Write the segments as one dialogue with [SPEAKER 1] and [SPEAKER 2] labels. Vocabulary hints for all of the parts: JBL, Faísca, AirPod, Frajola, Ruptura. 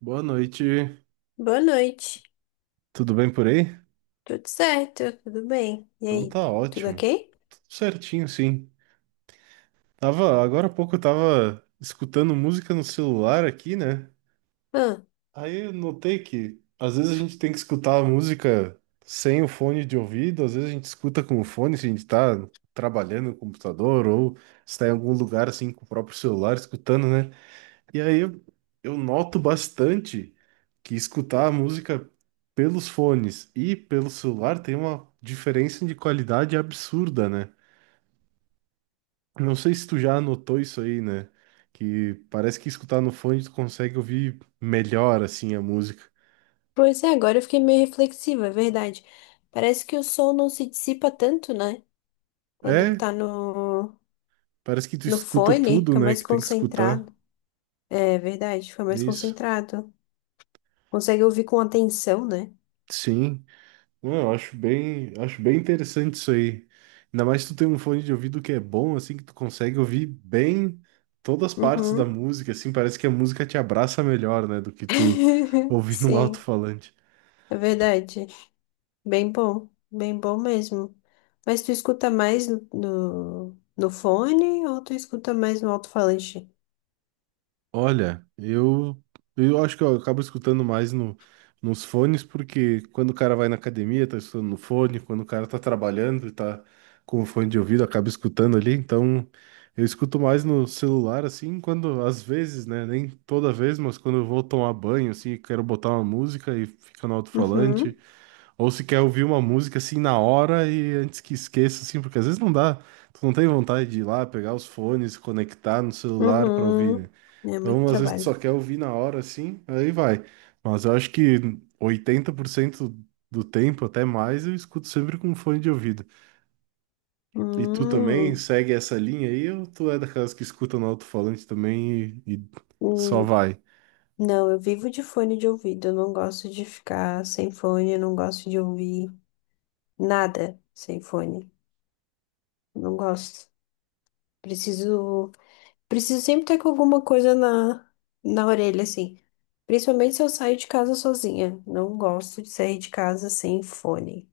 [SPEAKER 1] Boa noite,
[SPEAKER 2] Boa noite.
[SPEAKER 1] tudo bem por aí?
[SPEAKER 2] Tudo certo? Tudo bem? E
[SPEAKER 1] Então
[SPEAKER 2] aí?
[SPEAKER 1] tá
[SPEAKER 2] Tudo
[SPEAKER 1] ótimo,
[SPEAKER 2] ok?
[SPEAKER 1] tudo certinho sim. Tava, agora há pouco eu tava escutando música no celular aqui, né?
[SPEAKER 2] Ah,
[SPEAKER 1] Aí eu notei que às vezes a gente tem que escutar a música sem o fone de ouvido, às vezes a gente escuta com o fone se a gente tá trabalhando no computador ou está em algum lugar assim com o próprio celular escutando, né? E aí eu noto bastante que escutar a música pelos fones e pelo celular tem uma diferença de qualidade absurda, né? Não sei se tu já notou isso aí, né? Que parece que escutar no fone tu consegue ouvir melhor assim a música.
[SPEAKER 2] Pois é, agora eu fiquei meio reflexiva, é verdade. Parece que o som não se dissipa tanto, né? Quando
[SPEAKER 1] É,
[SPEAKER 2] tá no,
[SPEAKER 1] parece que tu
[SPEAKER 2] No
[SPEAKER 1] escuta
[SPEAKER 2] fone,
[SPEAKER 1] tudo,
[SPEAKER 2] fica
[SPEAKER 1] né,
[SPEAKER 2] mais
[SPEAKER 1] que tem que escutar.
[SPEAKER 2] concentrado. É verdade, fica mais
[SPEAKER 1] Isso.
[SPEAKER 2] concentrado. Consegue ouvir com atenção, né?
[SPEAKER 1] Sim. Não, eu acho bem interessante isso aí. Ainda mais se tu tem um fone de ouvido que é bom, assim, que tu consegue ouvir bem todas as partes da
[SPEAKER 2] Uhum.
[SPEAKER 1] música, assim, parece que a música te abraça melhor, né, do que tu ouvir num
[SPEAKER 2] Sim,
[SPEAKER 1] alto-falante.
[SPEAKER 2] é verdade. Bem bom mesmo. Mas tu escuta mais no fone ou tu escuta mais no alto-falante?
[SPEAKER 1] Olha, eu acho que eu acabo escutando mais no, nos fones, porque quando o cara vai na academia, tá escutando no fone, quando o cara tá trabalhando e tá com o fone de ouvido, acaba escutando ali, então eu escuto mais no celular, assim, quando, às vezes, né, nem toda vez, mas quando eu vou tomar banho, assim, quero botar uma música e fica no
[SPEAKER 2] Uhum,
[SPEAKER 1] alto-falante, ou se quer ouvir uma música assim na hora e antes que esqueça, assim, porque às vezes não dá, tu não tem vontade de ir lá pegar os fones, conectar no celular pra ouvir, né?
[SPEAKER 2] uhum. É muito
[SPEAKER 1] Então, às vezes tu só
[SPEAKER 2] trabalho.
[SPEAKER 1] quer ouvir na hora, assim, aí vai. Mas eu acho que 80% do tempo, até mais, eu escuto sempre com fone de ouvido. E tu também
[SPEAKER 2] Hum,
[SPEAKER 1] segue essa linha aí, ou tu é daquelas que escuta no alto-falante também e só
[SPEAKER 2] hum.
[SPEAKER 1] vai?
[SPEAKER 2] Não, eu vivo de fone de ouvido. Eu não gosto de ficar sem fone. Eu não gosto de ouvir nada sem fone. Não gosto. Preciso, Preciso sempre ter com alguma coisa na orelha, assim. Principalmente se eu saio de casa sozinha. Não gosto de sair de casa sem fone.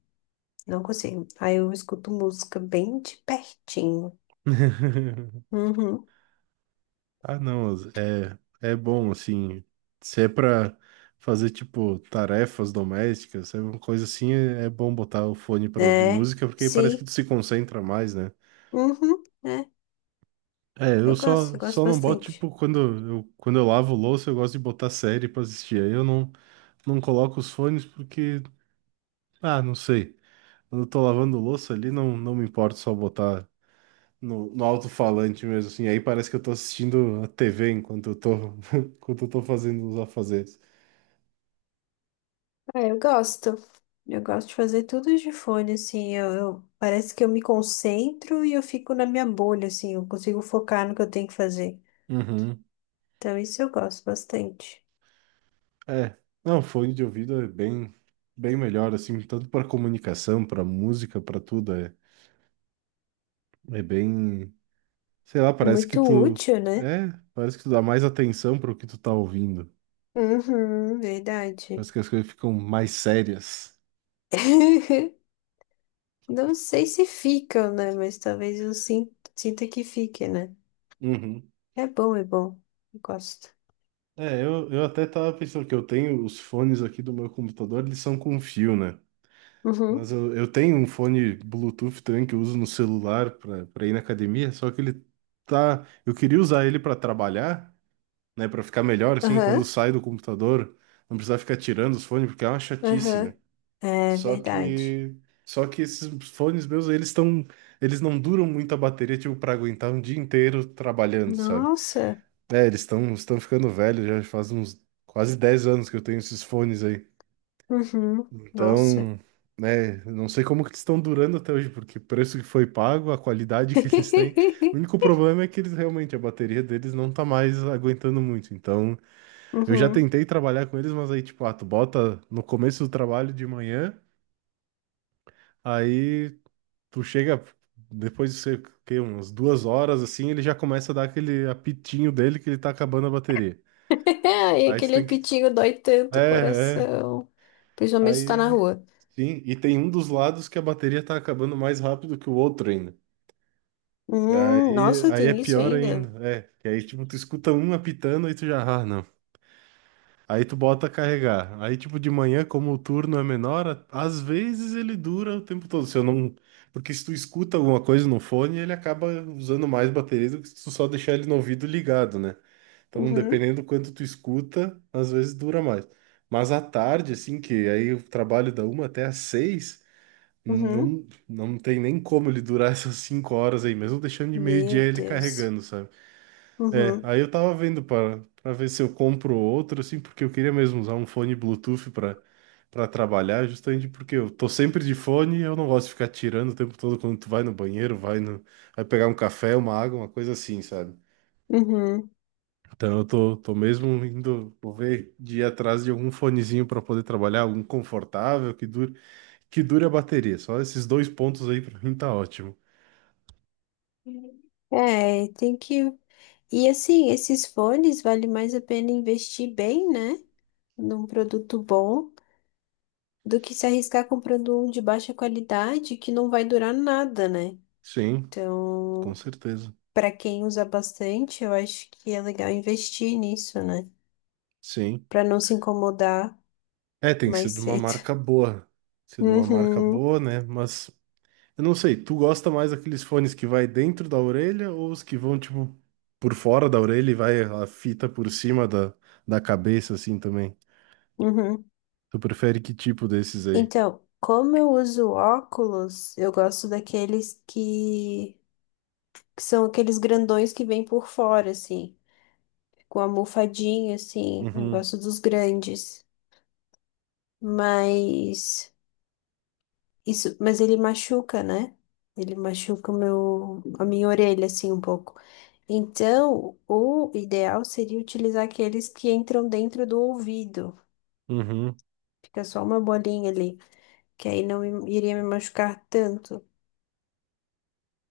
[SPEAKER 2] Não consigo. Aí eu escuto música bem de pertinho. Uhum.
[SPEAKER 1] Ah, não, é bom, assim, se é pra fazer, tipo, tarefas domésticas, se é uma coisa assim, é bom botar o fone pra ouvir
[SPEAKER 2] É,
[SPEAKER 1] música, porque aí parece que
[SPEAKER 2] sim.
[SPEAKER 1] tu se concentra mais, né?
[SPEAKER 2] Uhum. É.
[SPEAKER 1] É, eu só,
[SPEAKER 2] Eu gosto
[SPEAKER 1] só não boto,
[SPEAKER 2] bastante.
[SPEAKER 1] tipo, quando eu lavo louça, eu gosto de botar série pra assistir, aí eu não coloco os fones porque, ah, não sei, quando eu tô lavando louça ali, não me importa só botar no alto-falante mesmo, assim, aí parece que eu tô assistindo a TV enquanto eu tô, enquanto eu tô fazendo os afazeres.
[SPEAKER 2] Ah, eu gosto. Eu gosto de fazer tudo de fone, assim, parece que eu me concentro e eu fico na minha bolha, assim, eu consigo focar no que eu tenho que fazer.
[SPEAKER 1] Uhum.
[SPEAKER 2] Então, isso eu gosto bastante.
[SPEAKER 1] É, não, fone de ouvido é bem, bem melhor, assim, tanto para comunicação, para música, para tudo. É bem, sei lá,
[SPEAKER 2] É muito útil, né?
[SPEAKER 1] é, parece que tu dá mais atenção para o que tu tá ouvindo.
[SPEAKER 2] Uhum, verdade.
[SPEAKER 1] Parece que as coisas ficam mais sérias.
[SPEAKER 2] Não sei se ficam, né? Mas talvez eu sinta que fique, né?
[SPEAKER 1] Uhum.
[SPEAKER 2] É bom, é bom. Eu gosto.
[SPEAKER 1] É, eu até tava pensando que eu tenho os fones aqui do meu computador, eles são com fio, né?
[SPEAKER 2] Uhum.
[SPEAKER 1] Mas eu tenho um fone Bluetooth também que eu uso no celular para ir na academia, só que eu queria usar ele para trabalhar. Né, para ficar melhor assim, quando
[SPEAKER 2] Aham,
[SPEAKER 1] sai do computador, não precisar ficar tirando os fones porque é uma chatice,
[SPEAKER 2] aham.
[SPEAKER 1] né?
[SPEAKER 2] É
[SPEAKER 1] Só
[SPEAKER 2] verdade.
[SPEAKER 1] que só que esses fones meus, eles não duram muito a bateria, tipo, para aguentar um dia inteiro trabalhando, sabe?
[SPEAKER 2] Nossa.
[SPEAKER 1] É, eles estão ficando velhos, já faz uns quase 10 anos que eu tenho esses fones aí.
[SPEAKER 2] Uhum. Nossa.
[SPEAKER 1] Então, né, eu não sei como que eles estão durando até hoje, porque o preço que foi pago, a qualidade que eles têm, o único problema é que eles realmente, a bateria deles não tá mais aguentando muito. Então, eu já
[SPEAKER 2] Uhum.
[SPEAKER 1] tentei trabalhar com eles, mas aí, tipo, ah, tu bota no começo do trabalho de manhã, aí tu chega depois de, sei o quê, umas 2 horas, assim, ele já começa a dar aquele apitinho dele que ele tá acabando a bateria.
[SPEAKER 2] Ai,
[SPEAKER 1] Aí tu
[SPEAKER 2] aquele
[SPEAKER 1] tem que.
[SPEAKER 2] pitinho dói tanto o
[SPEAKER 1] É, é.
[SPEAKER 2] coração. Principalmente se tá na
[SPEAKER 1] Aí,
[SPEAKER 2] rua.
[SPEAKER 1] sim. E tem um dos lados que a bateria tá acabando mais rápido que o outro ainda. Aí,
[SPEAKER 2] Nossa,
[SPEAKER 1] aí é
[SPEAKER 2] tem isso
[SPEAKER 1] pior
[SPEAKER 2] ainda?
[SPEAKER 1] ainda. É. Que aí, tipo, tu escuta um apitando e tu já, ah, não. Aí tu bota carregar. Aí, tipo, de manhã, como o turno é menor, às vezes ele dura o tempo todo. Se eu não... Porque se tu escuta alguma coisa no fone, ele acaba usando mais bateria do que se tu só deixar ele no ouvido ligado, né? Então,
[SPEAKER 2] Uhum.
[SPEAKER 1] dependendo do quanto tu escuta, às vezes dura mais. Mas à tarde, assim, que aí eu trabalho da uma até às seis,
[SPEAKER 2] Uhum.
[SPEAKER 1] não tem nem como ele durar essas 5 horas aí, mesmo deixando de meio-dia
[SPEAKER 2] Meu
[SPEAKER 1] ele
[SPEAKER 2] Deus.
[SPEAKER 1] carregando, sabe? É,
[SPEAKER 2] Uhum.
[SPEAKER 1] aí eu tava vendo para ver se eu compro outro, assim, porque eu queria mesmo usar um fone Bluetooth para trabalhar, justamente porque eu tô sempre de fone e eu não gosto de ficar tirando o tempo todo quando tu vai no banheiro, vai no, vai pegar um café, uma água, uma coisa assim, sabe?
[SPEAKER 2] Uhum.
[SPEAKER 1] Então eu tô mesmo indo, vou ver, de ir atrás de algum fonezinho para poder trabalhar, algum confortável, que dure a bateria. Só esses dois pontos aí para mim tá ótimo.
[SPEAKER 2] É, tem que. E assim, esses fones vale mais a pena investir bem, né? Num produto bom, do que se arriscar comprando um de baixa qualidade que não vai durar nada, né?
[SPEAKER 1] Sim, com
[SPEAKER 2] Então.
[SPEAKER 1] certeza.
[SPEAKER 2] Para quem usa bastante, eu acho que é legal investir nisso, né?
[SPEAKER 1] Sim.
[SPEAKER 2] Para não se incomodar
[SPEAKER 1] É, tem
[SPEAKER 2] mais
[SPEAKER 1] sido uma
[SPEAKER 2] cedo.
[SPEAKER 1] marca boa. Sido uma marca
[SPEAKER 2] Uhum,
[SPEAKER 1] boa, né? Mas eu não sei, tu gosta mais daqueles fones que vai dentro da orelha ou os que vão, tipo, por fora da orelha e vai a fita por cima da cabeça, assim também?
[SPEAKER 2] uhum.
[SPEAKER 1] Tu prefere que tipo desses aí?
[SPEAKER 2] Então, como eu uso óculos, eu gosto que são aqueles grandões que vêm por fora, assim, com a almofadinha, assim. Eu
[SPEAKER 1] Uhum,
[SPEAKER 2] gosto dos grandes. Mas isso, mas ele machuca, né? Ele machuca a minha orelha, assim, um pouco. Então, o ideal seria utilizar aqueles que entram dentro do ouvido.
[SPEAKER 1] uhum,
[SPEAKER 2] Fica só uma bolinha ali, que aí não me- iria me machucar tanto.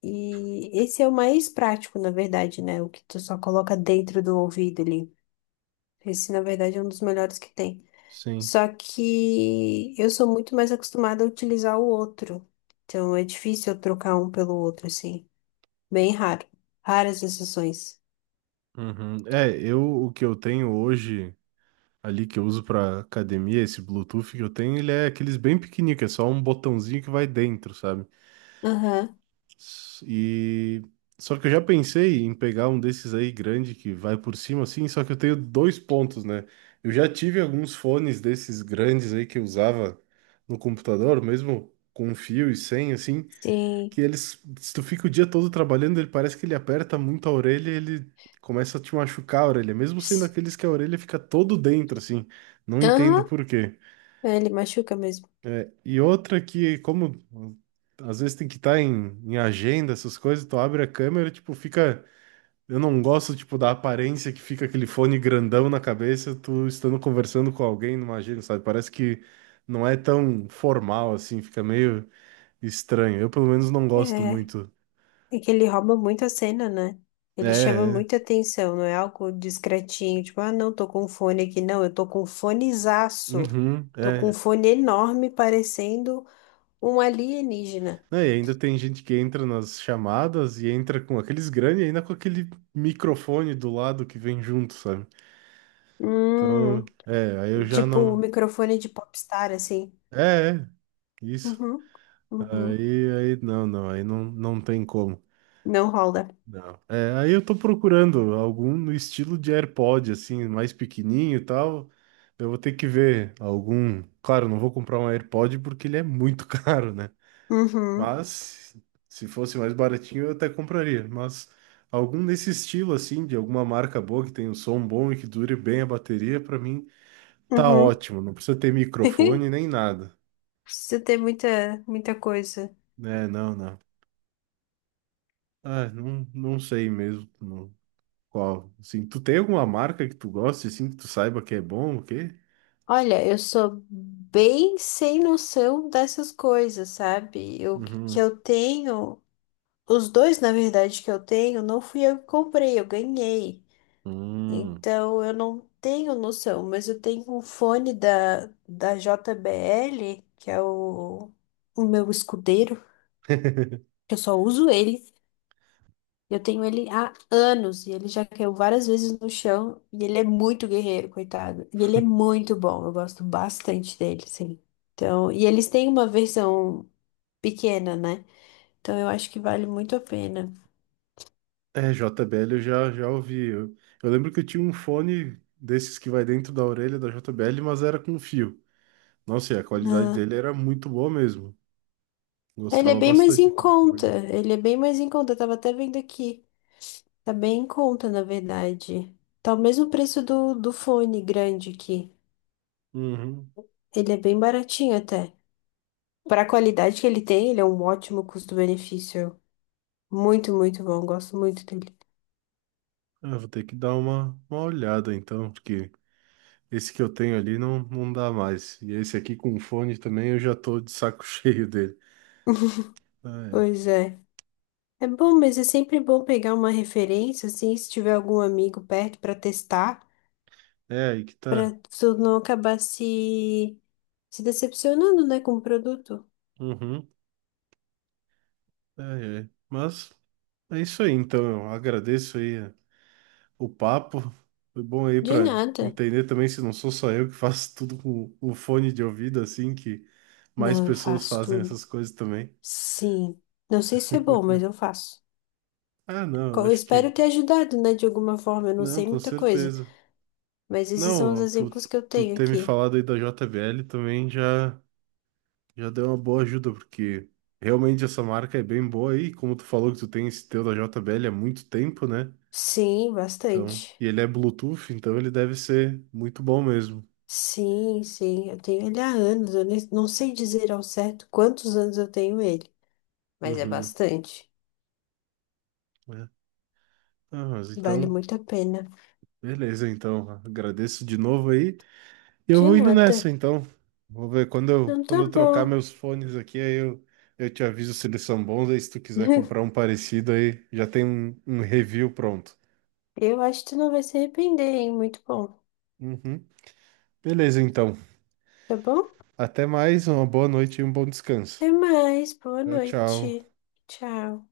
[SPEAKER 2] E esse é o mais prático, na verdade, né? O que tu só coloca dentro do ouvido ali. Esse, na verdade, é um dos melhores que tem.
[SPEAKER 1] sim.
[SPEAKER 2] Só que eu sou muito mais acostumada a utilizar o outro. Então, é difícil eu trocar um pelo outro, assim. Bem raro. Raras exceções.
[SPEAKER 1] Uhum. É, eu o que eu tenho hoje ali que eu uso pra academia, esse Bluetooth que eu tenho, ele é aqueles bem pequenininho, que é só um botãozinho que vai dentro, sabe?
[SPEAKER 2] Aham.
[SPEAKER 1] E só que eu já pensei em pegar um desses aí grande que vai por cima assim, só que eu tenho dois pontos, né? Eu já tive alguns fones desses grandes aí que eu usava no computador, mesmo com fio e sem assim,
[SPEAKER 2] Sim.
[SPEAKER 1] que eles se tu fica o dia todo trabalhando, ele parece que ele aperta muito a orelha, e ele começa a te machucar a orelha, mesmo sendo aqueles que a orelha fica todo dentro assim. Não entendo
[SPEAKER 2] Aham,
[SPEAKER 1] por quê.
[SPEAKER 2] é, ele machuca mesmo.
[SPEAKER 1] É, e outra que, como às vezes tem que estar em agenda, essas coisas, tu abre a câmera, tipo, fica. Eu não gosto, tipo, da aparência que fica aquele fone grandão na cabeça, tu estando conversando com alguém numa agenda, sabe? Parece que não é tão formal assim, fica meio estranho. Eu, pelo menos, não gosto
[SPEAKER 2] É,
[SPEAKER 1] muito.
[SPEAKER 2] é que ele rouba muito a cena, né?
[SPEAKER 1] É,
[SPEAKER 2] Ele chama muita
[SPEAKER 1] é.
[SPEAKER 2] atenção, não é algo discretinho, tipo, ah, não, tô com um fone aqui, não, eu tô com um fonezaço.
[SPEAKER 1] Uhum,
[SPEAKER 2] Tô com um
[SPEAKER 1] é.
[SPEAKER 2] fone enorme, parecendo um alienígena.
[SPEAKER 1] Não, e ainda tem gente que entra nas chamadas e entra com aqueles grandes e ainda com aquele microfone do lado que vem junto, sabe? Então,
[SPEAKER 2] Hum,
[SPEAKER 1] é, aí eu já
[SPEAKER 2] tipo o
[SPEAKER 1] não.
[SPEAKER 2] microfone de popstar, assim.
[SPEAKER 1] É, é, isso.
[SPEAKER 2] Uhum, uhum.
[SPEAKER 1] Aí, não, aí não tem como.
[SPEAKER 2] Não rola.
[SPEAKER 1] Não. É, aí eu tô procurando algum no estilo de AirPod, assim, mais pequenininho e tal. Eu vou ter que ver algum. Claro, não vou comprar um AirPod porque ele é muito caro, né?
[SPEAKER 2] Uhum,
[SPEAKER 1] Mas se fosse mais baratinho eu até compraria. Mas algum desse estilo, assim, de alguma marca boa que tenha um som bom e que dure bem a bateria, pra mim tá
[SPEAKER 2] uhum.
[SPEAKER 1] ótimo. Não precisa ter microfone nem nada.
[SPEAKER 2] Precisa ter muita, muita coisa.
[SPEAKER 1] É, não, não. Ah, não, não sei mesmo. Qual? Assim, tu tem alguma marca que tu goste, assim, que tu saiba que é bom, o quê?
[SPEAKER 2] Olha, eu sou bem sem noção dessas coisas, sabe? Eu que
[SPEAKER 1] Uhum.
[SPEAKER 2] eu tenho, Os dois, na verdade, que eu tenho, não fui eu que comprei, eu ganhei.
[SPEAKER 1] Hum.
[SPEAKER 2] Então eu não tenho noção, mas eu tenho um fone da JBL, que é o meu escudeiro, que eu só uso ele. Eu tenho ele há anos e ele já caiu várias vezes no chão e ele é muito guerreiro, coitado. E ele é muito bom, eu gosto bastante dele, sim. Então, e eles têm uma versão pequena, né? Então eu acho que vale muito a pena.
[SPEAKER 1] É, JBL eu já ouvi. Eu lembro que eu tinha um fone desses que vai dentro da orelha da JBL, mas era com fio. Nossa, e a qualidade
[SPEAKER 2] Ah,
[SPEAKER 1] dele era muito boa mesmo.
[SPEAKER 2] ele é
[SPEAKER 1] Gostava
[SPEAKER 2] bem mais
[SPEAKER 1] bastante
[SPEAKER 2] em
[SPEAKER 1] aquele
[SPEAKER 2] conta,
[SPEAKER 1] fone.
[SPEAKER 2] ele é bem mais em conta. Eu tava até vendo aqui, tá bem em conta, na verdade. Tá o mesmo preço do fone grande aqui.
[SPEAKER 1] Uhum.
[SPEAKER 2] Ele é bem baratinho até. Para a qualidade que ele tem, ele é um ótimo custo-benefício. Muito, muito bom. Gosto muito dele.
[SPEAKER 1] Ah, vou ter que dar uma olhada então, porque esse que eu tenho ali não dá mais. E esse aqui com fone também eu já tô de saco cheio dele. Ah,
[SPEAKER 2] Pois é. É bom, mas é sempre bom pegar uma referência, assim, se tiver algum amigo perto para testar,
[SPEAKER 1] é. É aí que tá.
[SPEAKER 2] para tu não acabar se decepcionando, né, com o produto.
[SPEAKER 1] Uhum. É, é. Mas é isso aí, então. Eu agradeço aí o papo. Foi bom aí
[SPEAKER 2] De
[SPEAKER 1] para
[SPEAKER 2] nada.
[SPEAKER 1] entender também se não sou só eu que faço tudo com o fone de ouvido, assim, que mais
[SPEAKER 2] Não, eu
[SPEAKER 1] pessoas
[SPEAKER 2] faço
[SPEAKER 1] fazem
[SPEAKER 2] tudo.
[SPEAKER 1] essas coisas também.
[SPEAKER 2] Sim. Não sei se é bom, mas eu faço.
[SPEAKER 1] Ah, não, eu
[SPEAKER 2] Eu
[SPEAKER 1] acho
[SPEAKER 2] espero
[SPEAKER 1] que.
[SPEAKER 2] ter ajudado, né, de alguma forma. Eu não
[SPEAKER 1] Não,
[SPEAKER 2] sei
[SPEAKER 1] com
[SPEAKER 2] muita coisa,
[SPEAKER 1] certeza.
[SPEAKER 2] mas esses são os
[SPEAKER 1] Não, tu,
[SPEAKER 2] exemplos que eu
[SPEAKER 1] tu
[SPEAKER 2] tenho
[SPEAKER 1] ter me
[SPEAKER 2] aqui.
[SPEAKER 1] falado aí da JBL também já deu uma boa ajuda, porque realmente essa marca é bem boa aí. Como tu falou que tu tem esse teu da JBL há muito tempo, né?
[SPEAKER 2] Sim,
[SPEAKER 1] Então,
[SPEAKER 2] bastante.
[SPEAKER 1] e ele é Bluetooth, então ele deve ser muito bom mesmo.
[SPEAKER 2] Sim, sim, eu tenho ele há anos. Eu não sei dizer ao certo quantos anos eu tenho ele, mas é
[SPEAKER 1] Uhum,
[SPEAKER 2] bastante.
[SPEAKER 1] né? Ah, mas
[SPEAKER 2] Vale
[SPEAKER 1] então,
[SPEAKER 2] muito a pena.
[SPEAKER 1] beleza, então. Agradeço de novo aí. E eu
[SPEAKER 2] De
[SPEAKER 1] vou indo
[SPEAKER 2] nada.
[SPEAKER 1] nessa, então. Vou ver quando eu,
[SPEAKER 2] Então
[SPEAKER 1] quando
[SPEAKER 2] tá
[SPEAKER 1] eu trocar
[SPEAKER 2] bom.
[SPEAKER 1] meus fones aqui, aí eu te aviso se eles são bons. Aí se tu quiser comprar um parecido aí, já tem um review pronto.
[SPEAKER 2] Eu acho que tu não vai se arrepender, hein? Muito bom.
[SPEAKER 1] Uhum. Beleza, então.
[SPEAKER 2] Tá bom?
[SPEAKER 1] Até mais, uma boa noite e um bom descanso.
[SPEAKER 2] Até mais. Boa
[SPEAKER 1] Tchau, tchau.
[SPEAKER 2] noite. Tchau.